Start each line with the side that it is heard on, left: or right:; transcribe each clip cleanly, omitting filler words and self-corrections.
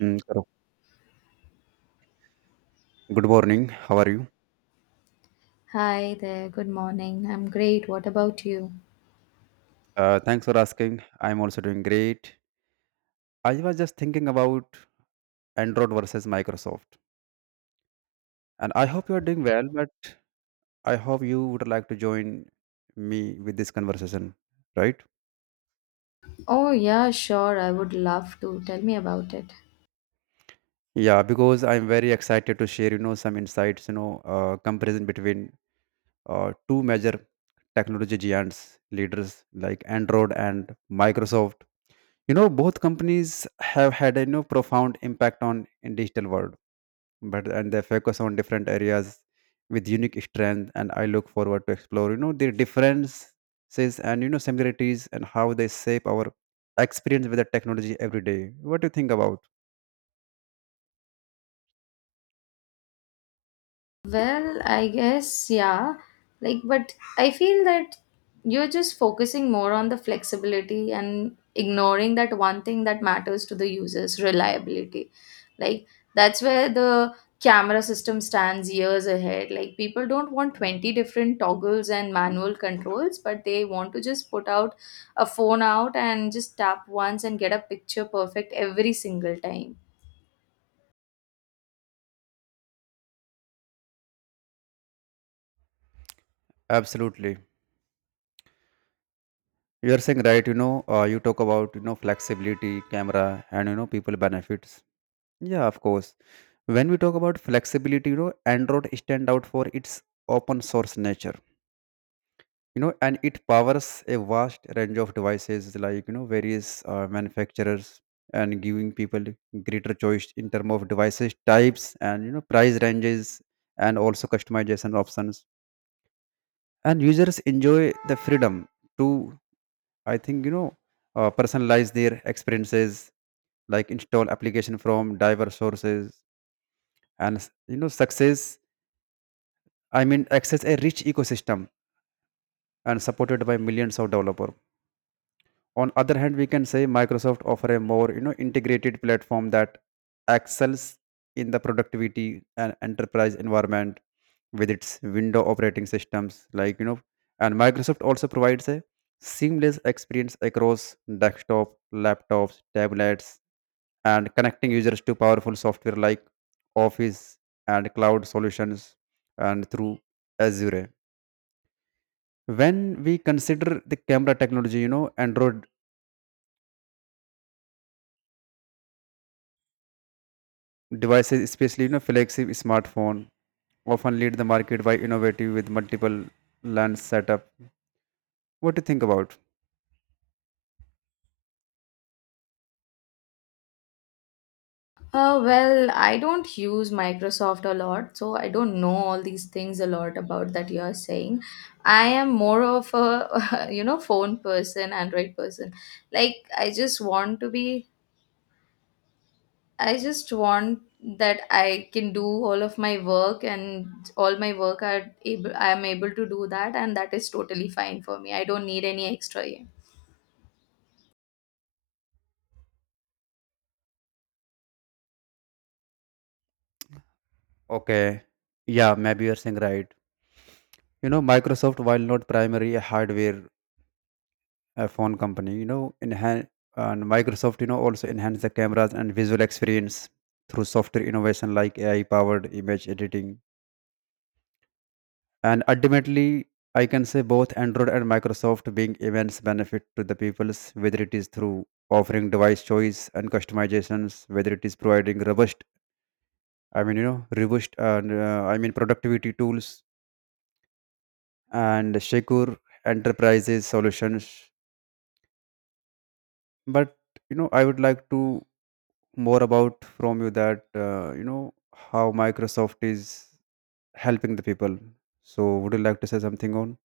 right: Karo, good morning. How are you?
left: Hi there, good morning. I'm great. What about you?
right: Thanks for asking. I'm also doing great. I was just thinking about Android versus Microsoft, and I hope you are doing well. But I hope you would like to join me with this conversation, right?
left: Oh, yeah, sure. I would love to. Tell me about it.
right: Yeah, because I'm very excited to share, some insights, comparison between two major technology giants leaders like Android and Microsoft. You know, both companies have had a profound impact on in digital world but and they focus on different areas with unique strength, and I look forward to explore, you know, the differences and, you know, similarities, and how they shape our experience with the technology every day. What do you think about?
left: Well, I guess, yeah. Like, but I feel that you're just focusing more on the flexibility and ignoring that one thing that matters to the users reliability. Like, that's where the camera system stands years ahead. Like, people don't want 20 different toggles and manual controls, but they want to just put out a phone out and just tap once and get a picture perfect every single time.
right: Absolutely, you are saying right. You talk about, you know, flexibility, camera, and people benefits. Yeah, of course. When we talk about flexibility, you know, Android stand out for its open source nature, you know, and it powers a vast range of devices like, you know, various manufacturers and giving people greater choice in terms of devices types and, you know, price ranges and also customization options, and users enjoy the freedom to, I think you know personalize their experiences, like install application from diverse sources and success, I mean access a rich ecosystem and supported by millions of developers. On other hand, we can say Microsoft offer a more, you know, integrated platform that excels in the productivity and enterprise environment with its window operating systems, and Microsoft also provides a seamless experience across desktop, laptops, tablets, and connecting users to powerful software like Office and cloud solutions and through Azure. When we consider the camera technology, you know, Android devices, especially, you know, flagship smartphone, often lead the market by innovative with multiple lens setup. What do you think about?
left: Well, I don't use Microsoft a lot, so I don't know all these things a lot about that you are saying. I am more of a, you know, phone person, Android person. Like, I just want that I can do all of my work and all my work are able, I am able to do that, and that is totally fine for me. I don't need any extra.
right: Okay. Yeah, maybe you're saying right. You know, Microsoft, while not primary a hardware phone company, you know, enhance, and Microsoft, you know, also enhance the cameras and visual experience through software innovation like AI powered image editing. And ultimately, I can say both Android and Microsoft being immense benefit to the peoples, whether it is through offering device choice and customizations, whether it is providing robust, I mean, you know, robust and, I mean, productivity tools and secure enterprises solutions. But you know, I would like to more about from you that, how Microsoft is helping the people. So would you like to say something on?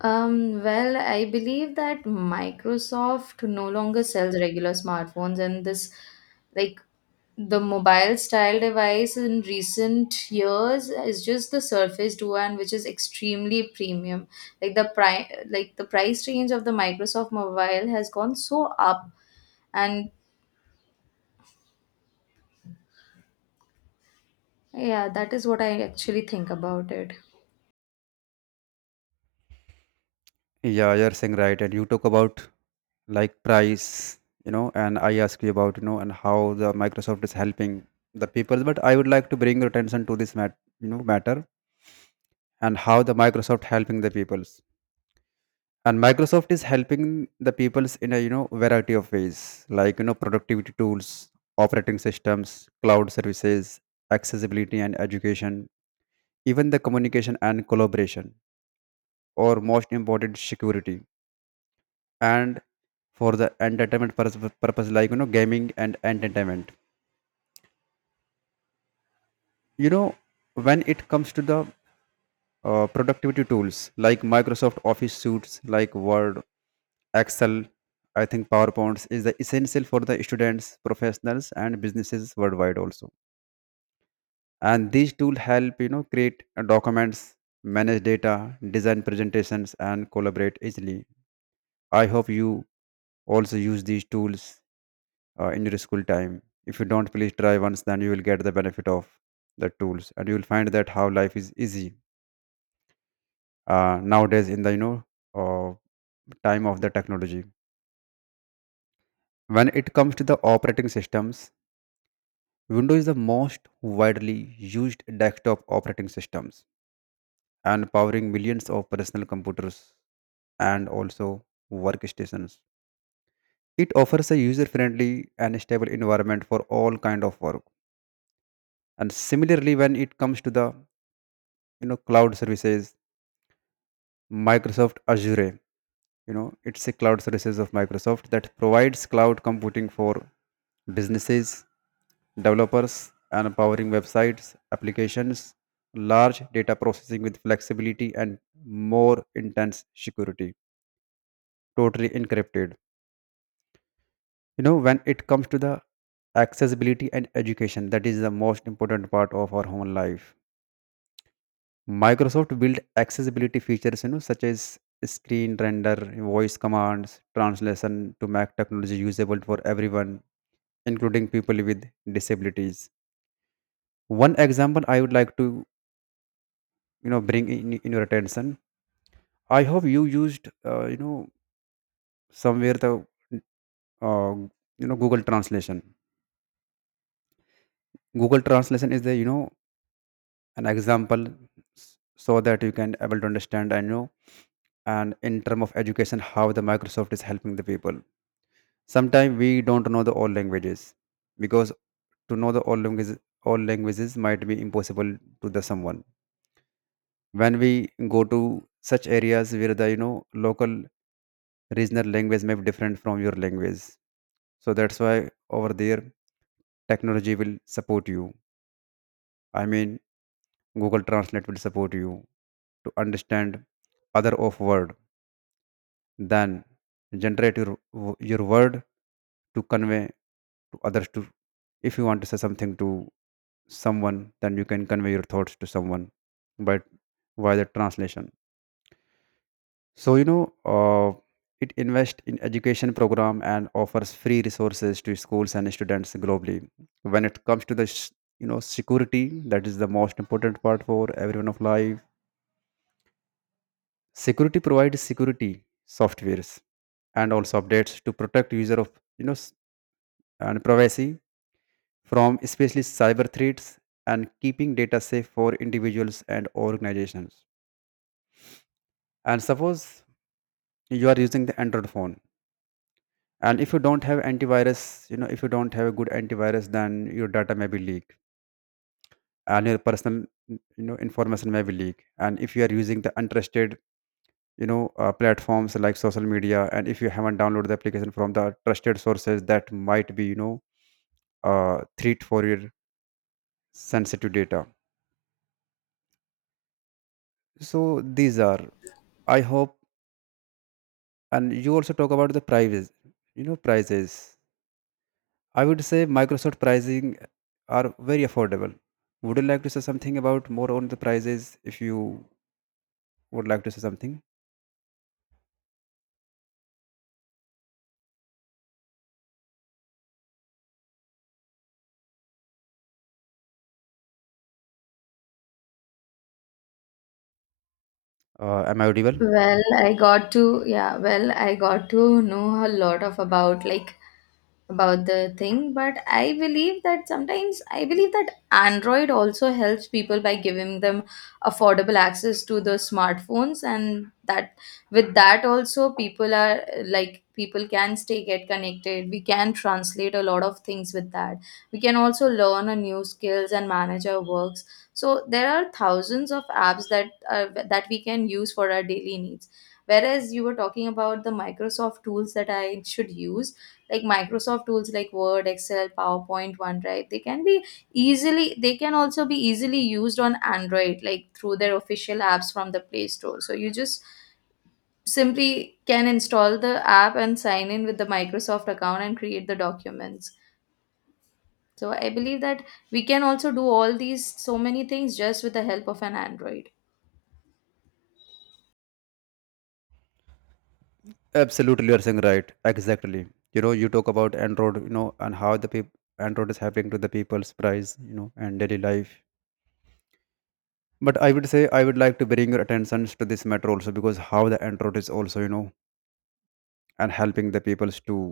left: Well, I believe that Microsoft no longer sells regular smartphones, and like, the mobile style device in recent years is just the Surface Duo, and which is extremely premium. Like the price range of the Microsoft mobile has gone so up, and yeah, that is what I actually think about it.
right: Yeah, you're saying right. And you talk about like price, you know, and I ask you about, you know, and how the Microsoft is helping the people. But I would like to bring your attention to this matter and how the Microsoft helping the peoples. And Microsoft is helping the peoples in a, you know, variety of ways, like, you know, productivity tools, operating systems, cloud services, accessibility and education, even the communication and collaboration, or most important, security. And for the purpose like, you know, gaming and entertainment, you know, when it comes to the productivity tools like Microsoft Office suites like Word, Excel, I think PowerPoints is the essential for the students, professionals, and businesses worldwide also. And these tools help, you know, create documents, manage data, design presentations, and collaborate easily. I hope you also use these tools in your school time. If you don't, please try once, then you will get the benefit of the tools, and you will find that how life is easy nowadays in the, uh, time of the technology. When it comes to the operating systems, Windows is the most widely used desktop operating systems and powering millions of personal computers and also workstations. It offers a user-friendly and stable environment for all kind of work. And similarly, when it comes to the, you know, cloud services, Microsoft Azure. You know, it's a cloud services of Microsoft that provides cloud computing for businesses, developers, and powering websites, applications, large data processing with flexibility and more intense security, totally encrypted. You know, when it comes to the accessibility and education, that is the most important part of our human life. Microsoft built accessibility features, you know, such as screen render, voice commands, translation to make technology usable for everyone, including people with disabilities. One example I would like to, you know, bring in your attention. I hope you used, somewhere the, uh, Google Translation. Google Translation is the, you know, an example so that you can able to understand and, you know, and in term of education, how the Microsoft is helping the people. Sometimes we don't know the all languages, because to know the all languages, all languages might be impossible to the someone. When we go to such areas where the, you know, local regional language may be different from your language, so that's why over there technology will support you, I mean, Google Translate will support you to understand other of word, then generate your word to convey to others to, if you want to say something to someone, then you can convey your thoughts to someone, but via the translation. So you know, uh, it invests in education program and offers free resources to schools and students globally. When it comes to the security, that is the most important part for everyone of life. Security provides security softwares and also updates to protect user of, you know s- and privacy from especially cyber threats, and keeping data safe for individuals and organizations. And suppose you are using the Android phone, and if you don't have antivirus, you know, if you don't have a good antivirus, then your data may be leaked, and your personal, you know, information may be leaked. And if you are using the untrusted, platforms like social media, and if you haven't downloaded the application from the trusted sources, that might be, threat for your sensitive data. So these are, I hope. And you also talk about the prices. You know, prices. I would say Microsoft pricing are very affordable. Would you like to say something about more on the prices if you would like to say something? Am I audible?
left: Well, I got to know a lot of about about the thing, but I believe that Android also helps people by giving them affordable access to the smartphones, and that with that also people are like people can stay get connected. We can translate a lot of things with that. We can also learn a new skills and manage our works. So there are thousands of apps that we can use for our daily needs. Whereas you were talking about the Microsoft tools that I should use, like Microsoft tools like Word, Excel, PowerPoint, OneDrive, they can also be easily used on Android, like through their official apps from the Play Store. So you just simply can install the app and sign in with the Microsoft account and create the documents. So I believe that we can also do all these so many things just with the help of an Android.
right: Absolutely, you are saying right. Exactly. You know, you talk about Android, you know, and how the people Android is happening to the people's price, you know, and daily life. But I would say I would like to bring your attention to this matter also, because how the Android is also, you know, and helping the peoples to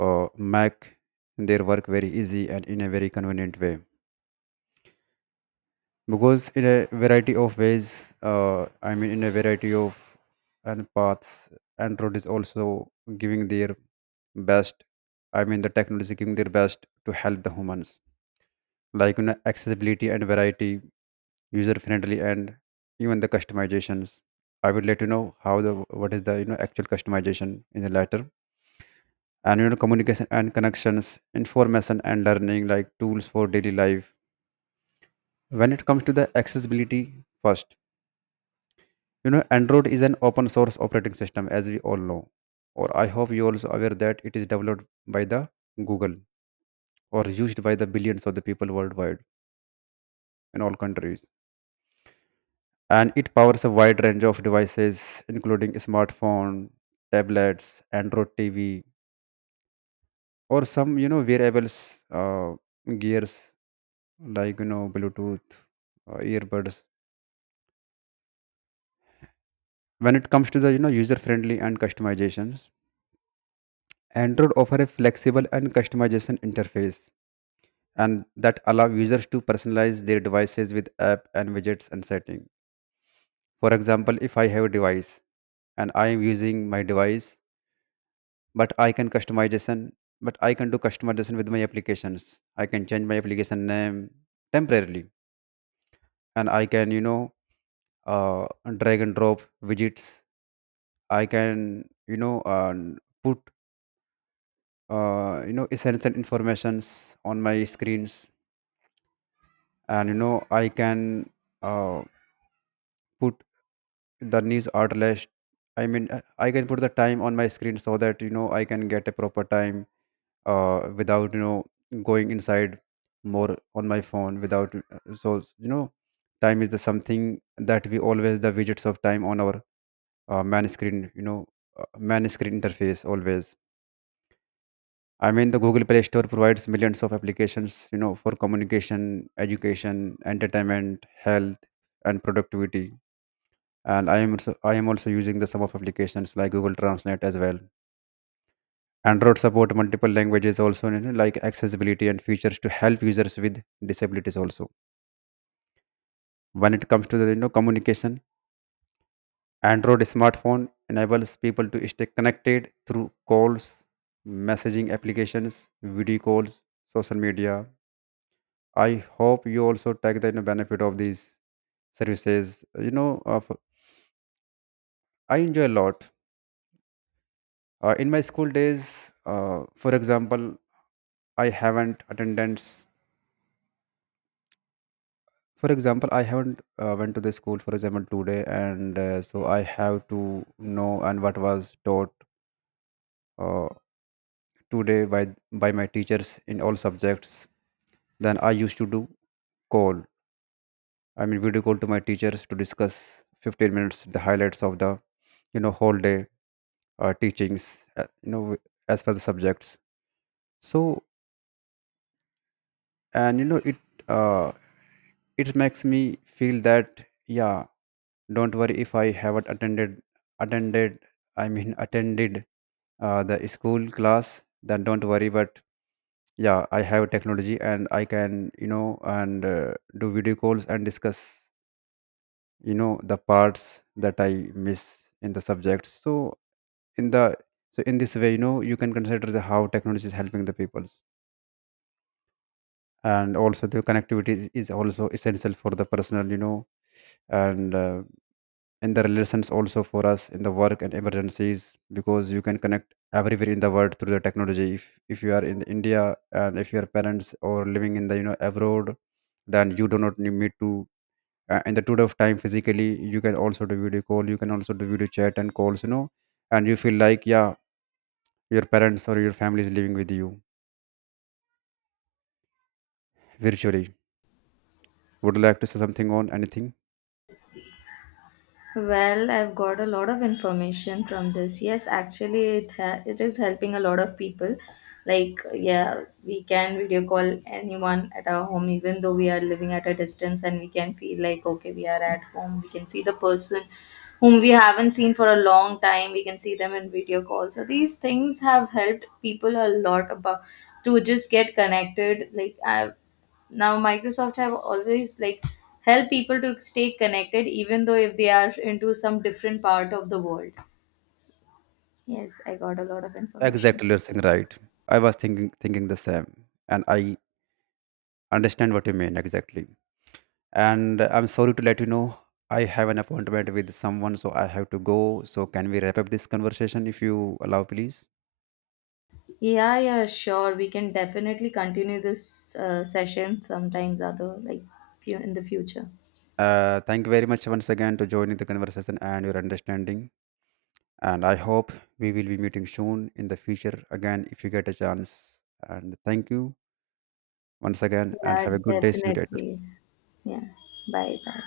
right: make their work very easy and in a very convenient way, because in a variety of ways, in a variety of and paths, Android is also giving their best, I mean the technology giving their best to help the humans, like you know, accessibility and variety, user friendly, and even the customizations. I would let you know how the, what is the, you know, actual customization in the latter, and you know, communication and connections, information and learning, like tools for daily life. When it comes to the accessibility, first, you know, Android is an open source operating system, as we all know, or I hope you also aware that it is developed by the Google, or used by the billions of the people worldwide, in all countries. And it powers a wide range of devices, including smartphone, tablets, Android TV, or some, you know, wearables, uh, gears, like, you know, Bluetooth earbuds. When it comes to the, you know, user friendly and customizations, Android offer a flexible and customization interface, and that allow users to personalize their devices with app and widgets and setting. For example, if I have a device and I am using my device, but I can do customization with my applications. I can change my application name temporarily, and I can, uh, drag and drop widgets. I can, put, essential informations on my screens, and you know, I can uh, put the news outlets. I mean, I can put the time on my screen so that, you know, I can get a proper time without, you know, going inside more on my phone without so you know time is the something that we always the widgets of time on our man screen, you know, man screen interface always. I mean, the Google Play Store provides millions of applications, you know, for communication, education, entertainment, health, and productivity. And I am also using the some of applications like Google Translate as well. Android support multiple languages also, you know, like accessibility and features to help users with disabilities also. When it comes to the, you know, communication, Android smartphone enables people to stay connected through calls, messaging applications, video calls, social media. I hope you also take the, you know, benefit of these services. You know, I enjoy a lot. In my school days, for example, I haven't attendance. For example, I haven't went to the school, for example, today, and so I have to know and what was taught uh, today by my teachers in all subjects. Then I used to do call, I mean, video call to my teachers to discuss 15 minutes the highlights of the, you know, whole day teachings, as per the subjects. So and you know it, uh, it makes me feel that, yeah, don't worry if I haven't attended attended I mean attended the school class, then don't worry. But yeah, I have technology, and I can, you know, and do video calls and discuss, you know, the parts that I miss in the subject. So in the so in this way, you know, you can consider the how technology is helping the people. And also the connectivity is also essential for the personal, you know, and in the relations also for us in the work and emergencies, because you can connect everywhere in the world through the technology. If you are in India, and if your parents or living in the, you know, abroad, then you do not need me to in the tour of time physically. You can also do video call, you can also do video chat and calls, you know, and you feel like, yeah, your parents or your family is living with you virtually. Would you like to say something on anything?
left: Well, I've got a lot of information from this. Yes, actually, it is helping a lot of people. Like, yeah, we can video call anyone at our home, even though we are living at a distance, and we can feel like okay, we are at home. We can see the person whom we haven't seen for a long time. We can see them in video call. So these things have helped people a lot about to just get connected. Like, I Now Microsoft have always like help people to stay connected even though if they are into some different part of the world. Yes, I got a lot of information.
right: Exactly, you're saying right. I was thinking the same, and I understand what you mean exactly. And I'm sorry to let you know I have an appointment with someone, so I have to go. So can we wrap up this conversation if you allow, please?
left: Yeah, yeah, sure, we can definitely continue this session sometimes other, like few in the future.
right: Thank you very much once again to joining the conversation and your understanding. And I hope we will be meeting soon in the future again if you get a chance. And thank you once again, and
left: Yeah,
right: have a good day. See you later.
left: definitely. Yeah. Bye bye.